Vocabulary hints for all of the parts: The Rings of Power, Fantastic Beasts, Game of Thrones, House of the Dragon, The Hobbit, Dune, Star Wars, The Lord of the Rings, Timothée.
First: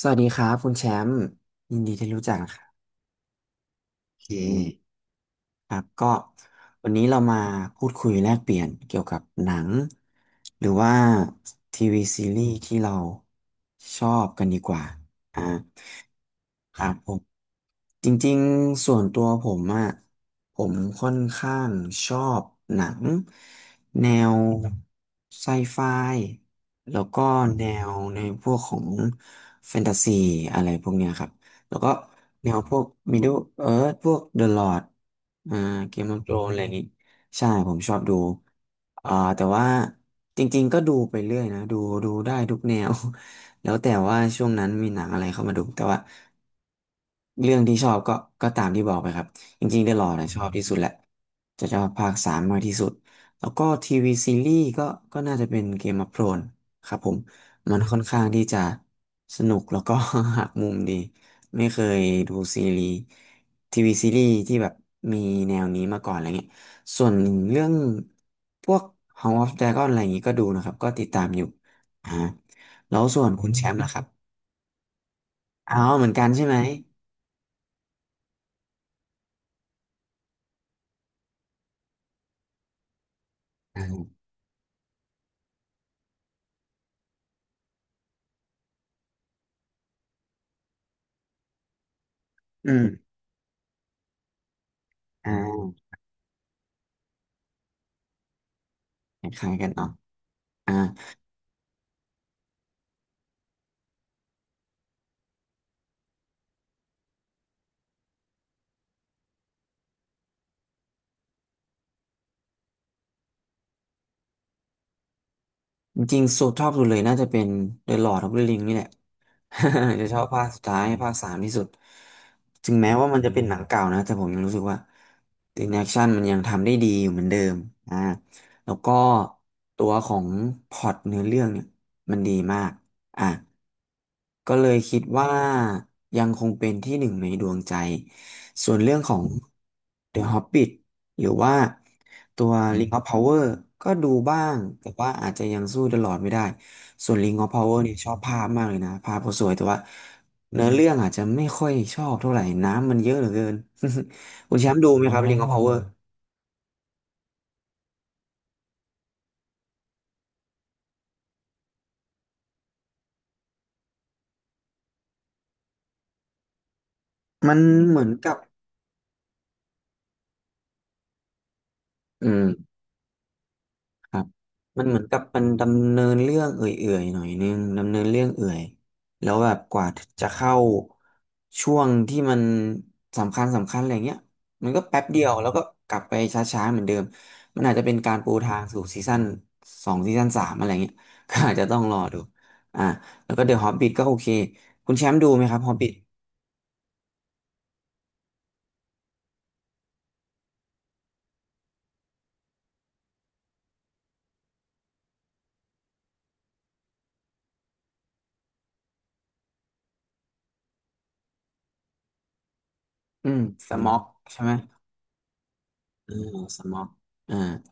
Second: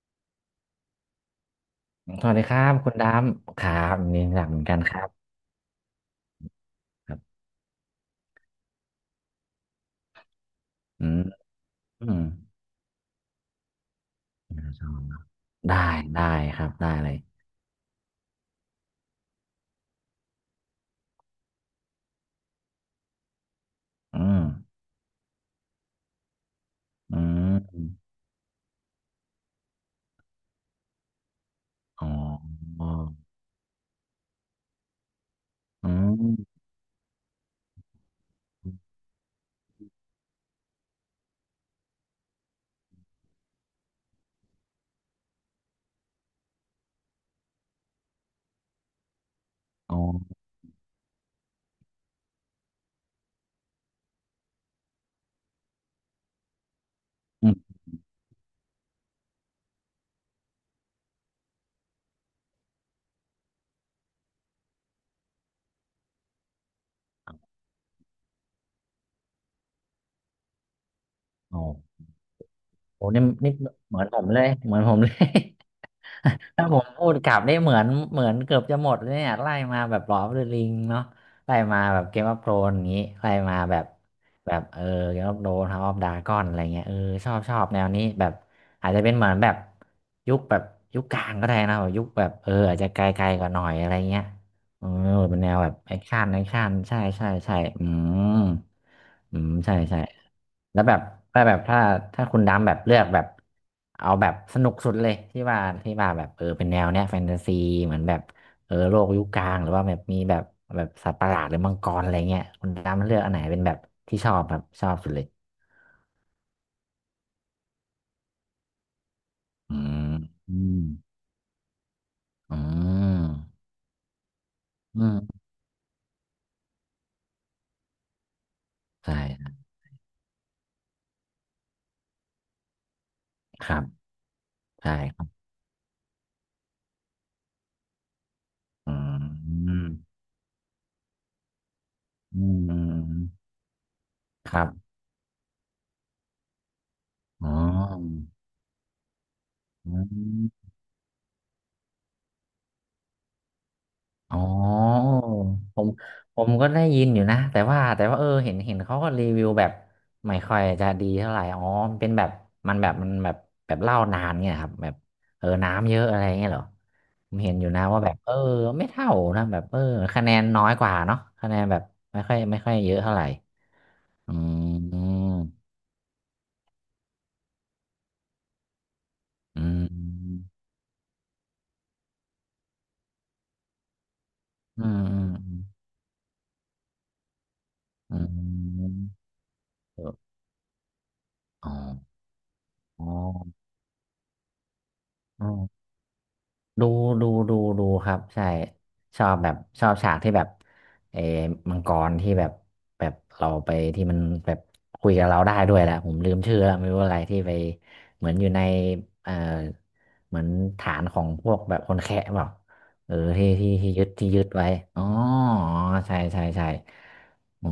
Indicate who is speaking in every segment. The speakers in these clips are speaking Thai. Speaker 1: สวัสดีครับคุณแชมป์ยินดีที่รู้
Speaker 2: ส
Speaker 1: จั
Speaker 2: วัส
Speaker 1: ก
Speaker 2: ดี
Speaker 1: นะ
Speaker 2: ค
Speaker 1: ค
Speaker 2: รั
Speaker 1: รั
Speaker 2: บคุ
Speaker 1: บ
Speaker 2: ณดามครับ
Speaker 1: โอ
Speaker 2: นี่
Speaker 1: เ
Speaker 2: อยากเหมือนกัน
Speaker 1: ค
Speaker 2: ครับ
Speaker 1: ครับก็วันนี้
Speaker 2: ค
Speaker 1: เรา
Speaker 2: รับ
Speaker 1: มาพูดคุยแลกเปลี่ยนเกี่ยวกับหนังหรือว่า
Speaker 2: อืม
Speaker 1: ทีวี
Speaker 2: อืม
Speaker 1: ซีรีส์ที่เราชอบกันดีกว่าอ่า
Speaker 2: ได้ได้ครับ
Speaker 1: ครั
Speaker 2: ได้
Speaker 1: บผ
Speaker 2: เลย
Speaker 1: ม จริงๆส่วนตัวผมอะผมค่อนข้างชอบหนังแน
Speaker 2: อื
Speaker 1: ว
Speaker 2: ม
Speaker 1: ไซไฟแล้ว
Speaker 2: อื
Speaker 1: ก็แนว
Speaker 2: ม
Speaker 1: ในพวกของแฟนตาซีอะไรพวกเนี้ยครับแล้วก็
Speaker 2: อ๋อ
Speaker 1: แนวพวก Middle Earth พวก The Lord อ่า
Speaker 2: อื
Speaker 1: Game of Thrones อะไร
Speaker 2: ม
Speaker 1: อย่างงี้ใช่ผมชอบดูอ่าแต่ว่าจริงๆก็ดูไปเรื่อยนะดูได้ทุกแนว แล้วแต่ว่าช่วงนั้นมีหนังอะไรเข้ามาดูแต่ว่าเรื่องที่ชอบก็ตามที่บอกไปครับจริงๆ The
Speaker 2: อ๋อ
Speaker 1: Lord นะชอบที่สุดแหละจะชอบภาคสามมากที่สุดแล้วก็ทีวีซีรีส์ก็น่าจะเป็นเกม of อ h โ o รนครับผม
Speaker 2: อืม
Speaker 1: มันค่อนข้างที่จะสนุกแล้วก็ หักมุมดีไม่เคยดูซีรีส์ทีวีซีรีส์ที่แบบมีแนวนี้มาก่อนอะไรเงี้ยส่วนเรื่องพวก House of Dragon อะไรอย่างงี้ก็ดูนะครับก็ติดตามอยู่
Speaker 2: อ๋อ
Speaker 1: อ่า แล้ว
Speaker 2: โอ้
Speaker 1: ส่
Speaker 2: นี่
Speaker 1: วนคุณ
Speaker 2: นี่
Speaker 1: แชมป์ล่ะ
Speaker 2: เห
Speaker 1: ค
Speaker 2: มื
Speaker 1: รั
Speaker 2: อ
Speaker 1: บ
Speaker 2: นผมเลยเหมือนผมเลย
Speaker 1: อ๋อเหมือนกันใช่ไหม
Speaker 2: ถ้าผมพูดกลับได้เหมือนเหมือนเกือบจะหมดเลยเนี่ยไล่มาแบบหลอฟเดอะริงเนาะไล่มาแบบเกมออฟโธรนอย่างนี้ไล่มาแบบ
Speaker 1: อ่า
Speaker 2: แบบเออเกมออฟโธรนเฮาส์ออฟดราก้อนอะไรเงี้ยเออชอบชอบแนวนี้แบบอาจจะเป็นเหมือนแบบยุคแบบยุคกลางก็ได้นะแบบยุคแบบเออ
Speaker 1: อื
Speaker 2: อาจ
Speaker 1: ม
Speaker 2: จะไกลๆกว่าหน่อยอะไรเงี้ยเออ
Speaker 1: อ่
Speaker 2: เป็นแนวแบบ
Speaker 1: า
Speaker 2: แอคชั่นแอคชั่นใช่ใช่ใช่อืม
Speaker 1: ค
Speaker 2: อืม
Speaker 1: ล้ายๆกัน
Speaker 2: ใช่
Speaker 1: เนาะ
Speaker 2: ใช่
Speaker 1: อ่า
Speaker 2: แล้วแบบถ้าแบบถ้าถ้าคุณดำแบบเลือกแบบเอาแบบสนุกสุดเลยที่ว่าที่ว่าแบบเออเป็นแนวเนี้ยแฟนตาซีเหมือนแบบเออโลกยุคกลางหรือว่าแบบมีแบบแบบสัตว์ประหลาดหรือมังกรอะไรเงี้ยคุณดำเลือกอันไหนเป็นแบบที่ชอบแบบชอบสุดเลย
Speaker 1: จริงๆสุดชอบสุดเลยน่าจะเป็น The Lord of the Ring นี่แหละ
Speaker 2: อื
Speaker 1: จะ
Speaker 2: ม
Speaker 1: ชอบภาค
Speaker 2: อื
Speaker 1: สุด
Speaker 2: ม
Speaker 1: ท้ายภาคสามที่สุด
Speaker 2: อื
Speaker 1: ถึงแม้ว่ามันจะเป็นหนั
Speaker 2: ม
Speaker 1: งเก่านะแต่ผมยังรู้สึกว่า
Speaker 2: อืม
Speaker 1: ถึงแอคชั่นมันยังทำได้ดีอยู่เหมือนเดิมอ่าแล้วก็
Speaker 2: ใช่
Speaker 1: ตัวของพล็อตเนื้อเรื่องเนี่ยมันดีมากอ่ะ
Speaker 2: ครับ
Speaker 1: ก็เลย
Speaker 2: ใช่
Speaker 1: คิด
Speaker 2: ครั
Speaker 1: ว่า
Speaker 2: บ
Speaker 1: ยังคงเป็นที่หนึ่งในดวงใจส่วนเรื่
Speaker 2: อื
Speaker 1: องของ
Speaker 2: ม
Speaker 1: The Hobbit หรือว่า
Speaker 2: อื
Speaker 1: ตัว
Speaker 2: มอื
Speaker 1: Ring of
Speaker 2: ม
Speaker 1: Power ก็ดูบ้า
Speaker 2: ค
Speaker 1: ง
Speaker 2: รั
Speaker 1: แต่
Speaker 2: บ
Speaker 1: ว่าอาจจะยังสู้ The Lord ไม่ได้ ส่วน Ring
Speaker 2: อ๋
Speaker 1: of
Speaker 2: อ
Speaker 1: Power เนี่ยชอบภาพมากเลยนะภาพก็าสวยแต่ว่า
Speaker 2: อื
Speaker 1: เนื้
Speaker 2: ม
Speaker 1: อเรื่องอาจจะไม่ค่อยชอบเท่าไหร่น้ำมันเยอะเหลือเกิน
Speaker 2: อ๋อ
Speaker 1: คุณแชมป์ดูไหมอ๋อคอรับ Ring of Power
Speaker 2: ผมผมก็ได้ยินอยู่นะแต่ว่าแต่ว่าเออเห็นเห็นเขาก็รีวิวแบบไม่ค่อยจะดีเท่าไหร่อ๋อมันเป็นแบบมันแบบมันแบบแบบเล่านานเงี้ยครับแบบเออน้ำเยอะอะไรเงี้ยเหรอผมเห็
Speaker 1: มั
Speaker 2: น
Speaker 1: น
Speaker 2: อยู่นะ
Speaker 1: เห
Speaker 2: ว่า
Speaker 1: มือ
Speaker 2: แบ
Speaker 1: น
Speaker 2: บเอ
Speaker 1: กั
Speaker 2: อ
Speaker 1: บ
Speaker 2: ไม่เท่านะแบบเออคะแนนน้อยกว่าเนาะคะแนนแบบไม่
Speaker 1: อื
Speaker 2: ค่อย
Speaker 1: ม
Speaker 2: ไม่ค่อยเยอะเท่าไหร่
Speaker 1: ครับ
Speaker 2: อื
Speaker 1: มันเหมือนกับ
Speaker 2: ม
Speaker 1: มันดำเนินเรื่องเอื่อยๆหน่อยนึงดำเนินเรื่องเอื่อยแล้วแบบ
Speaker 2: อื
Speaker 1: กว่าจะ
Speaker 2: ม
Speaker 1: เข้าช่วงที่มันสำคัญอะไรเงี้ยมันก็
Speaker 2: อื
Speaker 1: แป๊
Speaker 2: ม
Speaker 1: บเดียวแล้
Speaker 2: อื
Speaker 1: วก็
Speaker 2: ม
Speaker 1: กลับไปช้าๆเหมือนเดิมมันอาจจะเป็นกา
Speaker 2: อื
Speaker 1: ร
Speaker 2: ม
Speaker 1: ปูทางสู่
Speaker 2: อืม
Speaker 1: ซีซั่นสอง
Speaker 2: เออ
Speaker 1: ซีซั่นสามอะไรเงี้ย ก็อาจจะ
Speaker 2: อ๋อ
Speaker 1: ต้องรอดูอ่าแล้วก็เดอะฮอบบิทก็โอเคคุณแชมป์ดูไหม
Speaker 2: อ๋อ
Speaker 1: ครับฮอบบิท
Speaker 2: ดูดูดูดูครับใช่ชอบแบบชอบฉากที่แบบเออมังกรที่แบบแบบเราไปที่มันแบบคุยกับเราได้ด้วยแหละผมลืมชื่อแล้วไม่รู้อะไรที่ไปเหมือนอยู่ในเออเหมือนฐานของพวกแบบคนแคะเปล่าเออ
Speaker 1: อืม
Speaker 2: ที่ที่
Speaker 1: ส
Speaker 2: ที่
Speaker 1: ม็อก
Speaker 2: ยึดที่
Speaker 1: ใช่
Speaker 2: ยึด
Speaker 1: ไหม
Speaker 2: ไว้อ๋อ
Speaker 1: อื
Speaker 2: ใช่
Speaker 1: ม
Speaker 2: ใช่
Speaker 1: ส
Speaker 2: ใช่
Speaker 1: ม็อกอ่า
Speaker 2: อ๋อ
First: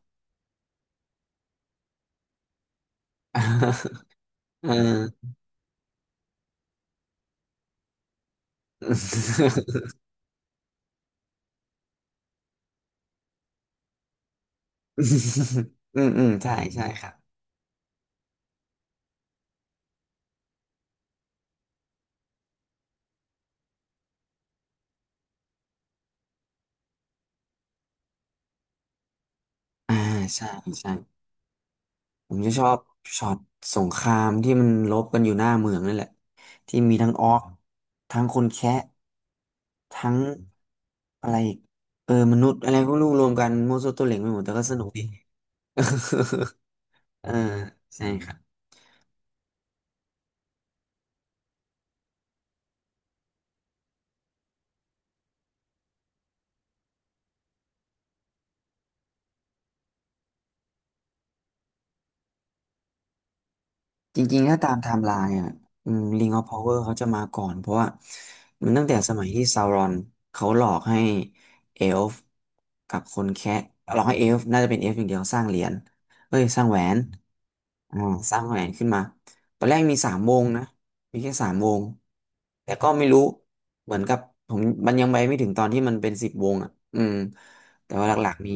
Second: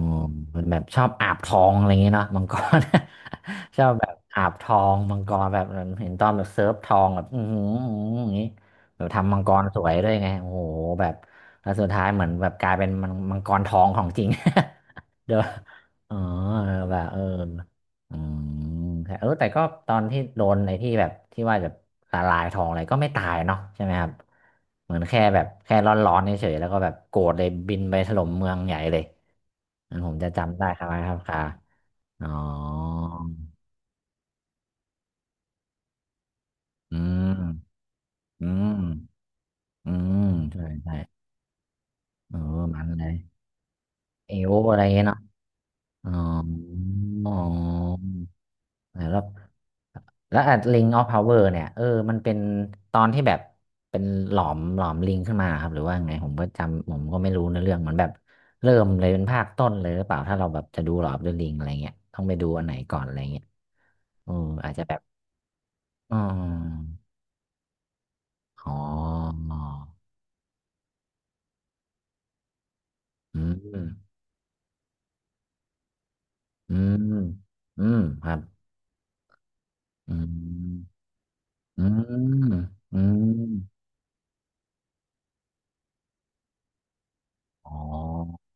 Speaker 2: มันแบบชอบอาบทองอะไรอย่างเงี้ยเนาะมังกร ชอบ แบบอาบท
Speaker 1: เอ
Speaker 2: องมัง
Speaker 1: อ
Speaker 2: กรแบบเห็นตอนแบบเซิร์ฟทองแบบอือหืออย่างงี้ เออทำมังกรสวยด้วยไงโอ้โหแบบแล้วสุดท้ายเหมือนแบบกลายเป็นมังมังกรทองของจริง
Speaker 1: อืม
Speaker 2: เดี๋ยว
Speaker 1: อืม
Speaker 2: เอ๋อ
Speaker 1: อืมใช่ใช่
Speaker 2: แบ
Speaker 1: ค
Speaker 2: บ
Speaker 1: รับ
Speaker 2: เอออืมแต่เออแต่ก็ตอนที่โดนในที่แบบที่ว่าจะละลายทองอะไรก็ไม่ตายเนาะใช่ไหมครับ เหมือนแค่แบบแค่ร้อนๆเฉยๆแล้วก็แบบโกรธเลยบินไปถล่มเมืองใหญ่เลย
Speaker 1: อ่า
Speaker 2: อันผมจะ
Speaker 1: ใช่
Speaker 2: จำได้ครับ
Speaker 1: ใช่
Speaker 2: ครับค่ะอ๋อ
Speaker 1: ผมจะชอบช็อตสงครามที่มันรบกันอยู่หน้าเมืองนั่นแหละที่มี
Speaker 2: อื
Speaker 1: ทั้งออก
Speaker 2: ม
Speaker 1: ทั้งค
Speaker 2: อื
Speaker 1: นแคะ
Speaker 2: มอื
Speaker 1: ทั้ง
Speaker 2: มใช่ใช่
Speaker 1: อะไรอีกเออม
Speaker 2: เอ
Speaker 1: นุษย์
Speaker 2: อ
Speaker 1: อะไร
Speaker 2: มัน
Speaker 1: ก็ไม่
Speaker 2: เล
Speaker 1: รู้
Speaker 2: ย
Speaker 1: รวมกันมั่วซั่วตัวเหล็งไป
Speaker 2: เอ
Speaker 1: หมดแต่
Speaker 2: ว
Speaker 1: ก็ส
Speaker 2: อะไร
Speaker 1: นุกดี
Speaker 2: เงี้ยเนาะ อ๋อ
Speaker 1: เอ
Speaker 2: อ๋
Speaker 1: อ
Speaker 2: อ
Speaker 1: ใช่ครับ
Speaker 2: แล้วแล้วอ่ะลิงออฟพาวเวอร์เนี่ยเออ มันเป็นตอนที่แบบเป็นหลอมหลอมลิงขึ้นมาครับหรือว่าไงผมก็จำผมก็ไม่รู้ในเรื่องเหมือนแบบเริ่มเลยเป็นภาคต้นเลยหรือเปล่าถ้าเราแบบจะดูหลอมเดอะลิงอะไรเงี้ยต้องไปดูอันไหนก่อนอะไรเงี้ย
Speaker 1: จ
Speaker 2: เออ
Speaker 1: ริงๆ ถ้าตา
Speaker 2: อาจ
Speaker 1: ม
Speaker 2: จะ
Speaker 1: ไท
Speaker 2: แบบ
Speaker 1: ม์ไลน์อ่ะอืม
Speaker 2: อ๋
Speaker 1: Ring of Power
Speaker 2: อ
Speaker 1: เขาจะมาก่อนเพราะว่ามั
Speaker 2: อ๋
Speaker 1: นตั้งแต่สมัยที่
Speaker 2: อ
Speaker 1: ซาวรอนเขาหลอกให้เอลฟ์กับคน
Speaker 2: อื
Speaker 1: แคะ
Speaker 2: ม
Speaker 1: หลอกให้เอลฟ์น่าจะเป็นเอลฟ์อย่างเดียวสร้างเหรียญเอ้ยสร้าง
Speaker 2: อื
Speaker 1: แหวน
Speaker 2: มอื
Speaker 1: อ่า
Speaker 2: มค
Speaker 1: ส
Speaker 2: รับ
Speaker 1: ร้างแหวนขึ้นมาตอนแรกมีสา
Speaker 2: อื
Speaker 1: มวงนะ
Speaker 2: ม
Speaker 1: มีแค่สามว
Speaker 2: อื
Speaker 1: ง
Speaker 2: ม
Speaker 1: แต่ก็
Speaker 2: อื
Speaker 1: ไม่รู้
Speaker 2: ม
Speaker 1: เหมือนกับผมมันยังไปไม่ถึงตอนที่มันเป็นสิบวงอ่ะอืม
Speaker 2: อ๋
Speaker 1: แต่ว่าหลัก
Speaker 2: อ
Speaker 1: ๆ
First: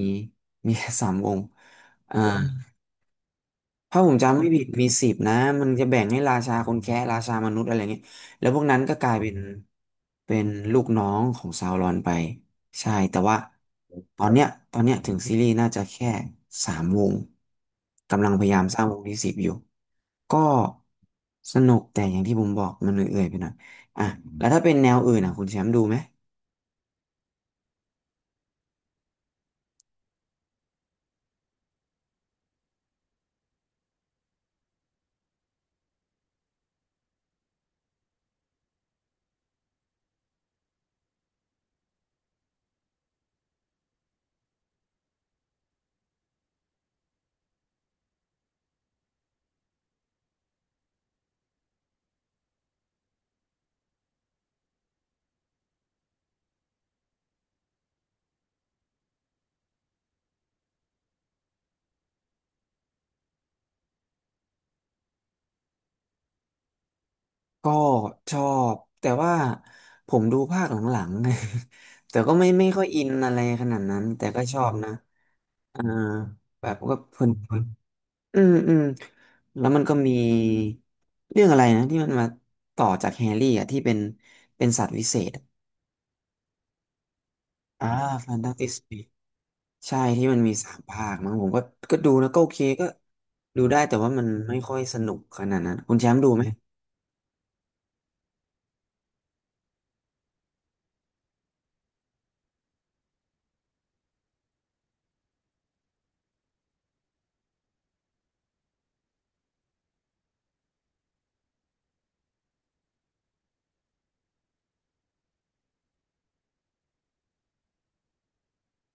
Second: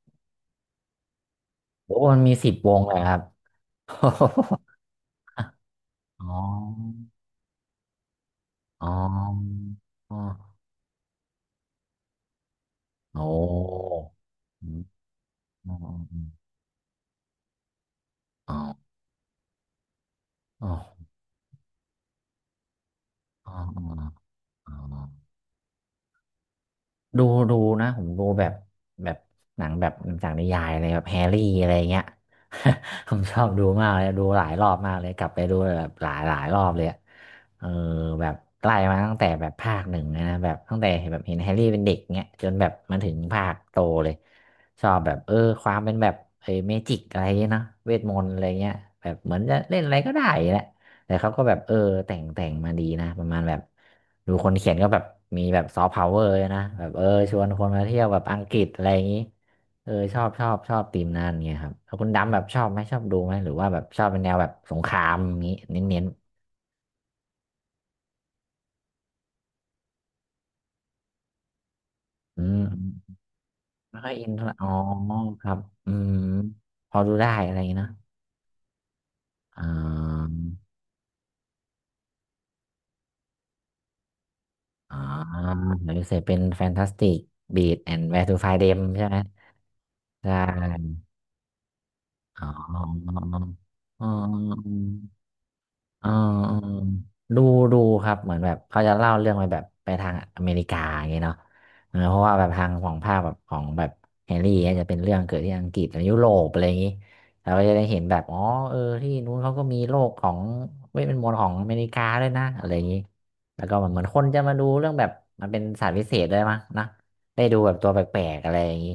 Speaker 1: มีแค่สามวง
Speaker 2: โอ้
Speaker 1: อ่า
Speaker 2: มันมีสิบวงเลยครับ
Speaker 1: ถ้าผมจำไม่ ผิดมีสิบนะมันจะแบ่งให้
Speaker 2: อ๋
Speaker 1: รา
Speaker 2: อ
Speaker 1: ชาคนแคะราชามนุษย์อะไรเงี้ยแล้วพวกนั้น
Speaker 2: อ๋อ
Speaker 1: ก็กลายเป็น
Speaker 2: อ๋
Speaker 1: เป็น
Speaker 2: อ
Speaker 1: ลูกน้องของซาวรอนไปใช่แต่
Speaker 2: โอ
Speaker 1: ว่า
Speaker 2: ้
Speaker 1: ตอนเนี้ย
Speaker 2: อื
Speaker 1: ตอ
Speaker 2: ม
Speaker 1: นเนี้ยถึงซีรีส์น่า
Speaker 2: อ๋อ
Speaker 1: จะแค่สามวงกำลังพยายาม
Speaker 2: อ
Speaker 1: สร้างวงที่สิบอยู่ก็
Speaker 2: ๋อ
Speaker 1: สนุกแต่อย่างที่ผมบอกมันเอื่อยๆไปหน่อ
Speaker 2: อ๋
Speaker 1: ย
Speaker 2: ออ๋อ
Speaker 1: อ่ะแล้วถ้าเป็
Speaker 2: อ๋อ
Speaker 1: นแนว
Speaker 2: อ๋อ
Speaker 1: อื่นอ่ะคุณแชมป์ดูไหม
Speaker 2: ดูดูนะผมดูแบบแบบหนังแบบหนังจากนิยายอะไรแบบแฮร์รี่อะไรเงี้ย ผมชอบดูมากเลยดูหลายรอบมากเลยกลับไปดูแบบหลายหลายรอบเลยอะเออแบบไล่มาตั้งแต่แบบภาคหนึ่งเลยนะแบบตั้งแต่เห็นแบบเห็นแฮร์รี่เป็นเด็กเงี้ยจนแบบมาถึงภาคโตเลยชอบแบบเออความเป็นแบบเมจิกอะไรเงี้ยนะเวทมนต์อะไรเงี้ยแบบเหมือนจะเล่นอะไรก็ได้แหละ แต่เขาก็แบบเออแต่งแต่งมาดีนะประมาณแบบดูคนเขียนก็แบบมีแบบซอฟต์พาวเวอร์นะแบบเออชวนคนมาเที่ยวแบบอังกฤษอะไรอย่างนี้เออชอบชอบชอบธีมนั้นเงี้ยครับแล้วคุณดำแบบชอบไหมชอบดูไหมหรือว่าแบบชอบเป็นแนวแบบสงครามอย่างนี้เน้น
Speaker 1: ก็ชอบแต่ว่าผมดูภาคหลังๆ แต่ก็
Speaker 2: ๆอืม
Speaker 1: ไม่ค่อ
Speaker 2: อื
Speaker 1: ย
Speaker 2: ม
Speaker 1: อินอะไรขนาด
Speaker 2: ไม่
Speaker 1: นั้น
Speaker 2: ค่อย
Speaker 1: แต่
Speaker 2: อิน
Speaker 1: ก็
Speaker 2: เท่าไหร่
Speaker 1: ชอ
Speaker 2: อ๋อ
Speaker 1: บนะ
Speaker 2: ครับ
Speaker 1: อ่า
Speaker 2: อืม
Speaker 1: แบบ
Speaker 2: พ
Speaker 1: ก็
Speaker 2: อดู
Speaker 1: เพลิ
Speaker 2: ได้
Speaker 1: นเพ
Speaker 2: อะ
Speaker 1: ลิ
Speaker 2: ไรอ
Speaker 1: น
Speaker 2: ย่างงี้เนอะ
Speaker 1: อืมอืมแล้
Speaker 2: อ่
Speaker 1: วมันก็มี
Speaker 2: า
Speaker 1: เรื่องอะไรนะที่มันมาต่อจากแฮร์รี่อ่ะที่เป็นสัตว์
Speaker 2: อ่า
Speaker 1: วิเศษอะ
Speaker 2: หรือเสพเป็นแฟนตาสติกบี a
Speaker 1: อ่า
Speaker 2: แอนด์แวร์
Speaker 1: แฟ
Speaker 2: ทู
Speaker 1: น
Speaker 2: ไฟ
Speaker 1: ตา
Speaker 2: เด
Speaker 1: ส
Speaker 2: ม
Speaker 1: ติก
Speaker 2: ใช่ไหม
Speaker 1: ใช่ที่
Speaker 2: ใช
Speaker 1: มันมีสาม
Speaker 2: ่
Speaker 1: ภาคมั้งผมก็ดูนะก็
Speaker 2: อ๋
Speaker 1: โอเคก็
Speaker 2: อ
Speaker 1: ดูได้แต่
Speaker 2: อ๋อ
Speaker 1: ว่ามันไม่ค่อยสนุกขนาดนั้นคุณแช
Speaker 2: อ๋
Speaker 1: มป์ดูไหม
Speaker 2: อดูดูครับเหมือนแบบเขาจะเล่าเรื่องไปแบบไปทางอเมริกาอย่างเงี้ยเนาะเออเพราะว่าแบบทางของภาคแบบของแบบแฮร์รี่เนี่ยจะเป็นเรื่องเกิดที่อังกฤษหรือยุโรปอะไรอย่างงี้เราก็จะได้เห็นแบบอ๋อเออที่นู้นเขาก็มีโลกของเวทมนต์ของอเมริกาด้วยนะอะไรอย่างงี้แล้วก็เหมือนคนจะมาดูเรื่องแบบมันเป็นศาสตร์พิเศษด้วยมั้งนะ ได้ดูแบบตัวแปลกๆอะไรอย่างนี้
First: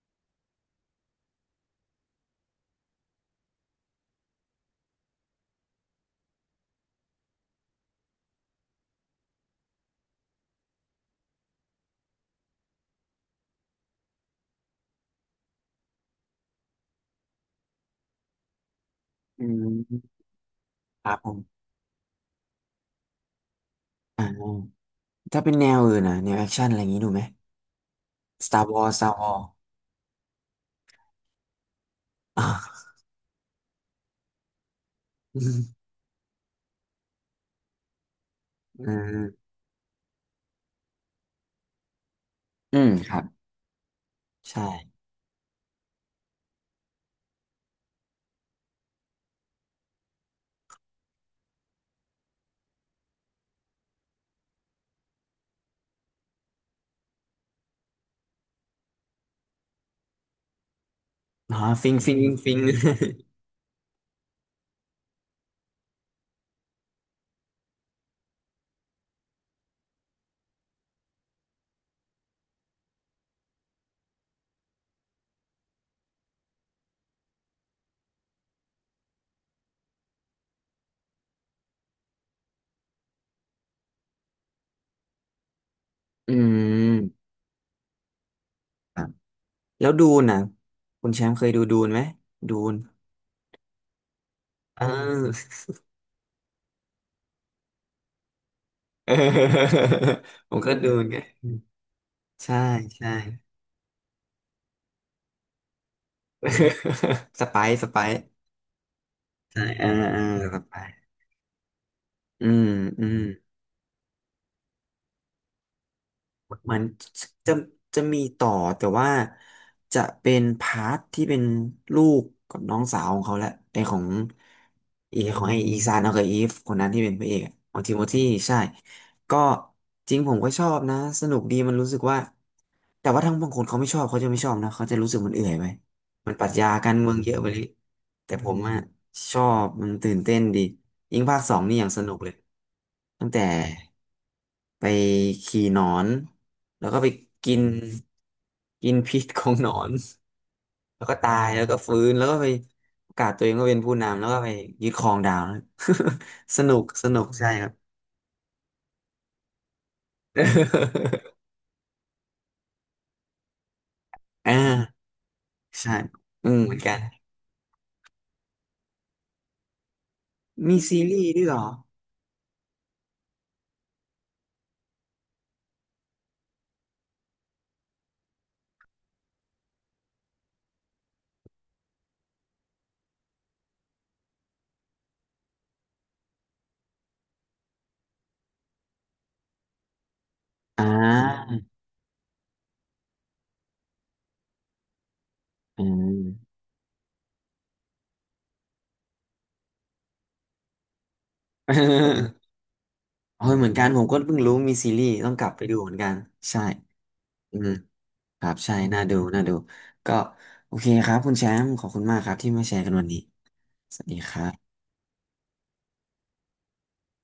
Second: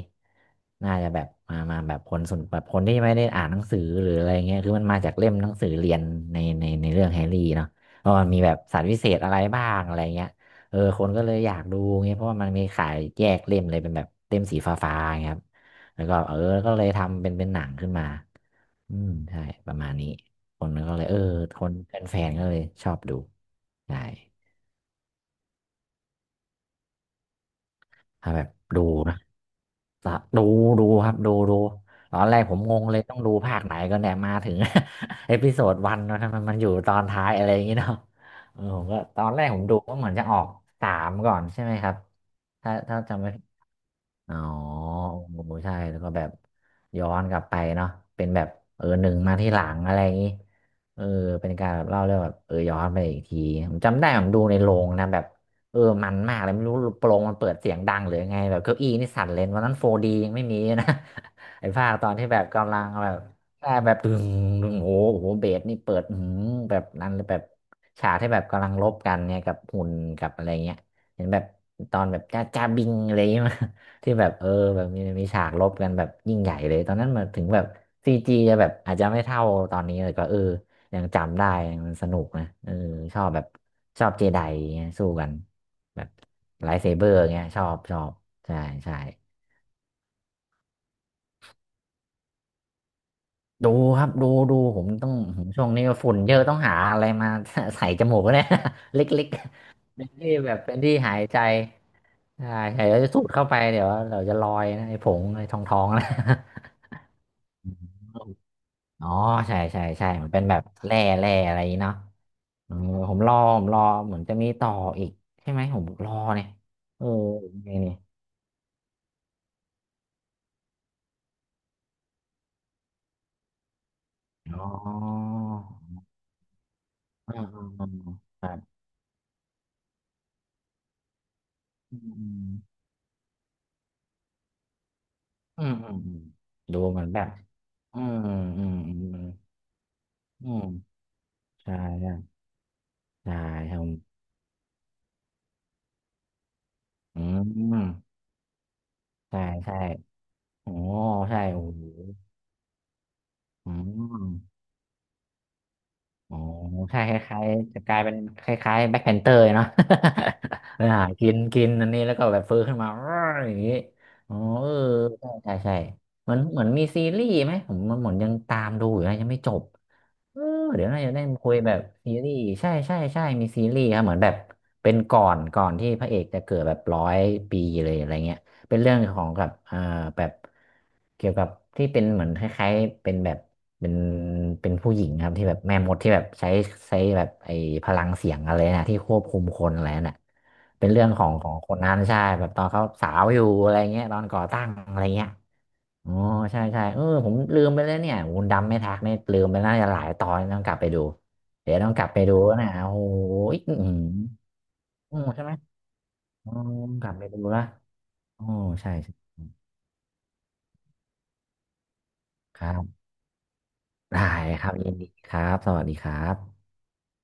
Speaker 2: น่าจะแบบมาแบบคนสนแบบคนที่ไม่ได้อ่านหนังสือหรืออะไรเงี้ยคือมันมาจากเล่มหนังสือเรียนในเรื่องแฮร์รี่เนาะเพราะมันมีแบบสัตว์วิเศษอะไรบ้างอะไรเงี้ยเออคนก็เลยอยากดูเงี้ยเพราะว่ามันมีขายแยกเล่มเลยเป็นแบบเล่มสีฟ้าๆอย่างเงี้ยครับแล้วก็เออก็เลยทำเป็นหนังขึ้นมาอืมใช่
Speaker 1: อื
Speaker 2: ป
Speaker 1: ม
Speaker 2: ระมาณนี้คนก็เล
Speaker 1: ค
Speaker 2: ย
Speaker 1: รั
Speaker 2: เอ
Speaker 1: บ
Speaker 2: อ
Speaker 1: ผม
Speaker 2: คนแฟนๆก็เลยชอบดูใช่
Speaker 1: อ่าถ้าเป็นแนวอื่นนะแนวแอคชั่นอะไรอย่างนี้ดูไหม
Speaker 2: ถ้าแบบ ดู
Speaker 1: Star
Speaker 2: นะ
Speaker 1: Wars
Speaker 2: สะดูดูครับตอนแร ก
Speaker 1: อ่า
Speaker 2: ผมงงเลยต้องดูภาคไหนก็เนี่ยมาถึง เอพิโซด
Speaker 1: อื
Speaker 2: วันนะทำไมมันอยู่ตอนท้ายอะไรอย่างงี้เนาะเออผมก็ตอนแร
Speaker 1: ม
Speaker 2: กผมดูว่าเหมือนจะออกสามก่อนใช่ไหมครับถ้า
Speaker 1: อืม
Speaker 2: ถ้า
Speaker 1: ครั
Speaker 2: จำ
Speaker 1: บ
Speaker 2: ไม่ อ๋อ
Speaker 1: ใช่
Speaker 2: โอ้ใช่ แล้วก็แบบย้อนกลับไปเนาะเป็นแบบเออหนึ่งมาที่หลังอะไรอย่างนี้เออเป็นการแบบเล่าเรื่องแบบเออย้อนไปอีกทีผมจำได้ผมดูในโรงนะแบบเออมันมากเลยไม่รู้โปรงมันเปิดเสียงดังหรือยังไงแบบเก้าอี้นี่สั่นเลยวันนั้น 4D ยังไม่มีนะ
Speaker 1: อ๋อ
Speaker 2: ไอ้ภา
Speaker 1: ฟิ
Speaker 2: ค
Speaker 1: ง
Speaker 2: ตอ
Speaker 1: ฟิ
Speaker 2: น
Speaker 1: ง
Speaker 2: ที่แบบ
Speaker 1: ฟิง
Speaker 2: กำลังแบบ ใช่แบบดึงโอ้โหเบสนี่เปิดอือหือแบบนั้นเลยแบบฉากที่แบบกำลังลบกันเนี่ยกับหุ่นกับอะไรเงี้ยเห็นแบบตอนแบบจ้าบิงอะไรอย่างเงี้ย ที่แบบเออแบบมีฉากรบกันแบบยิ่งใหญ่เลยตอนนั้นมาถึงแบบซีจีจะแบบอาจจะไม่เท่าตอนนี้แต่ก็เออยังจำได้มันสนุกนะเออชอบแบบชอบเจไดเงี้ยสู้กันแบบ
Speaker 1: อื
Speaker 2: ไลท์เซเบอร์
Speaker 1: ม
Speaker 2: เงี้ยชอบใช่ใช่
Speaker 1: ครับแล้วดูนนะคุณแชมป์เคยดูนไหมดูน
Speaker 2: ดูครับผ
Speaker 1: เอ้
Speaker 2: มต้องผมช่วงนี้ก็ฝุ่นเยอะต้องหาอะไรมา ใส่จมูกเนี่ย เล
Speaker 1: เออ
Speaker 2: ็กๆเป็นที่ แบ
Speaker 1: ผ
Speaker 2: บ
Speaker 1: มก็
Speaker 2: เป็น
Speaker 1: ดู
Speaker 2: ที่
Speaker 1: น
Speaker 2: หา
Speaker 1: ไง
Speaker 2: ยใจใช่
Speaker 1: ใช่
Speaker 2: ใช่แล้ว
Speaker 1: ใช่
Speaker 2: จะสูดเข้าไปเดี๋ยวเราจะลอยนะไอ้ผงไอ้ทองนะ
Speaker 1: สไป ซ์
Speaker 2: โอ้ อ๋อใช่
Speaker 1: ใช่
Speaker 2: ใช่ใช่
Speaker 1: อ่า
Speaker 2: มันเป็นแบ
Speaker 1: ส
Speaker 2: บ
Speaker 1: ไป
Speaker 2: แร่
Speaker 1: ซ์
Speaker 2: แร่อะไรอย่างงี้เนาะ
Speaker 1: อืม
Speaker 2: เออ
Speaker 1: อื
Speaker 2: ผ
Speaker 1: ม
Speaker 2: มรอผมรอเหมือนจะมีต่ออีกใช่ไหมผมรอเนี่ย
Speaker 1: เหมือน
Speaker 2: เออ
Speaker 1: จะ
Speaker 2: ไงเนี่ย
Speaker 1: จะมีต่อแต่ว่าจะเป็นพาร์ทที่เป็นลูกกับน้องสาวของเขาแหละ
Speaker 2: อ๋
Speaker 1: ไอ
Speaker 2: อ
Speaker 1: ของไออีซานเอากับอีฟคนนั้นที่เป็นพระ
Speaker 2: อื
Speaker 1: เอก
Speaker 2: ม
Speaker 1: อะ
Speaker 2: อืม
Speaker 1: ของ
Speaker 2: อื
Speaker 1: ทิโม
Speaker 2: ม
Speaker 1: ธี
Speaker 2: ครั
Speaker 1: ใช่
Speaker 2: บ
Speaker 1: ก็จริงผมก็ชอบนะสนุกดีมันรู้สึ
Speaker 2: อื
Speaker 1: กว่า
Speaker 2: ม
Speaker 1: แต่ว่าทั้งบางคนเขาไม่ชอบเขาจะไม่ชอบนะเขาจะรู้สึกมันเอื่อย
Speaker 2: อื
Speaker 1: ไป
Speaker 2: มอืมอืม
Speaker 1: มันปรัชญา
Speaker 2: ดู
Speaker 1: การ
Speaker 2: เหมือ
Speaker 1: เมื
Speaker 2: น
Speaker 1: อง
Speaker 2: แบบ
Speaker 1: เยอะไปเลย
Speaker 2: อืมอื
Speaker 1: แต่ผม
Speaker 2: ม
Speaker 1: อะ
Speaker 2: อืม
Speaker 1: ชอบมันตื่นเต้น
Speaker 2: อื
Speaker 1: ดี
Speaker 2: ม
Speaker 1: ยิ่งภาคสอง
Speaker 2: ใช่
Speaker 1: นี่อย่างสนุ
Speaker 2: ใช่
Speaker 1: กเลยตั้ง
Speaker 2: ใช่
Speaker 1: แต่
Speaker 2: ครับผม
Speaker 1: ไปขี่หนอนแล้วก็ไป
Speaker 2: อื
Speaker 1: กิน
Speaker 2: ม
Speaker 1: กินพิษ
Speaker 2: ใช่
Speaker 1: ของหน
Speaker 2: ใช่
Speaker 1: อน
Speaker 2: โอ้
Speaker 1: แล้วก็ตา
Speaker 2: ใช่
Speaker 1: ยแล้
Speaker 2: โอ้
Speaker 1: วก็
Speaker 2: โห
Speaker 1: ฟื้นแล้วก็ไปประกาศตัวเองว่า
Speaker 2: อื
Speaker 1: เป็นผู้นำแล้ว
Speaker 2: ม
Speaker 1: ก็ไปยึดครองดาวนะ
Speaker 2: อ๋อ ใช่
Speaker 1: ส
Speaker 2: ค
Speaker 1: นุก
Speaker 2: ล้าย
Speaker 1: ใช่ครับ
Speaker 2: ๆจะกลายเป็นคล้ายๆแบ็คแพนเตอร์เนาะ ไปหากิน กินอันนี้แล้วก็แบบฟื้นขึ้นมา อย่างนี้อ๋อ
Speaker 1: อ่า
Speaker 2: เออใช่
Speaker 1: ใช่
Speaker 2: เหมือน
Speaker 1: อื
Speaker 2: เห
Speaker 1: ม
Speaker 2: มือน
Speaker 1: เหมือน
Speaker 2: มี
Speaker 1: กัน
Speaker 2: ซีรีส์ไหมผมมันเหมือนยังตามดูอยู่นะยังไม่จบ เออ
Speaker 1: มี
Speaker 2: เดี๋ยว
Speaker 1: ซี
Speaker 2: น่าจะ
Speaker 1: รี
Speaker 2: ได้
Speaker 1: ส์
Speaker 2: มา
Speaker 1: ด้วย
Speaker 2: คุ
Speaker 1: เหร
Speaker 2: ย
Speaker 1: อ
Speaker 2: แบบซีรีส์ใช่มีซีรีส์ครับเหมือนแบบเป็นก่อนที่พระเอกจะเกิดแบบร้อยปีเลยอะไรเงี้ยเป็นเรื่องของกับอ่าแบบเกี่ยวกับที่เป็นเหมือนคล้ายๆเป็นแบบเป็นเป็นผู้หญิงครับที่แบบแม่มดที่แบบใช้ใช้แบบไอ้พลังเสียงอะไรนะที่ควบคุมคนอะไรน่ะ
Speaker 1: อ่
Speaker 2: เป็นเรื่องของขอ
Speaker 1: า
Speaker 2: งคนนั้นใช่แบบตอนเขาสาวอยู่อะไรเงี้ยตอนก่อตั้งอะไรเงี้ย
Speaker 1: อืม
Speaker 2: อ๋อใช่เออผมลืมไปแล้วเนี่ยโอ้นดำไม่ทักเนี่ยลืมไปน่าจะหลายตอนต้องกลับไปดู นะโอ้โห
Speaker 1: เฮ้ อเหมือ
Speaker 2: อื
Speaker 1: นกัน
Speaker 2: ม
Speaker 1: ผมก็เพิ่งรู้มีซีรีส์
Speaker 2: อืม
Speaker 1: ต้องก
Speaker 2: ใช่
Speaker 1: ลั
Speaker 2: ไห
Speaker 1: บ
Speaker 2: ม
Speaker 1: ไปดูเหมือนกัน
Speaker 2: อ๋อ
Speaker 1: ใช่
Speaker 2: กลับไปดู
Speaker 1: อื
Speaker 2: ละ
Speaker 1: ม ค
Speaker 2: อ๋อ
Speaker 1: รับใช่
Speaker 2: ใช่ใช่
Speaker 1: น่าดูก็โอเคครับคุณแชมป์ขอบคุณมากครับที่
Speaker 2: ค
Speaker 1: มา
Speaker 2: รั
Speaker 1: แชร์กัน
Speaker 2: บ
Speaker 1: วันนี้สวัสดี
Speaker 2: ได้
Speaker 1: ครั
Speaker 2: ครับ
Speaker 1: บ
Speaker 2: ยินดีครับสวัสดีครับ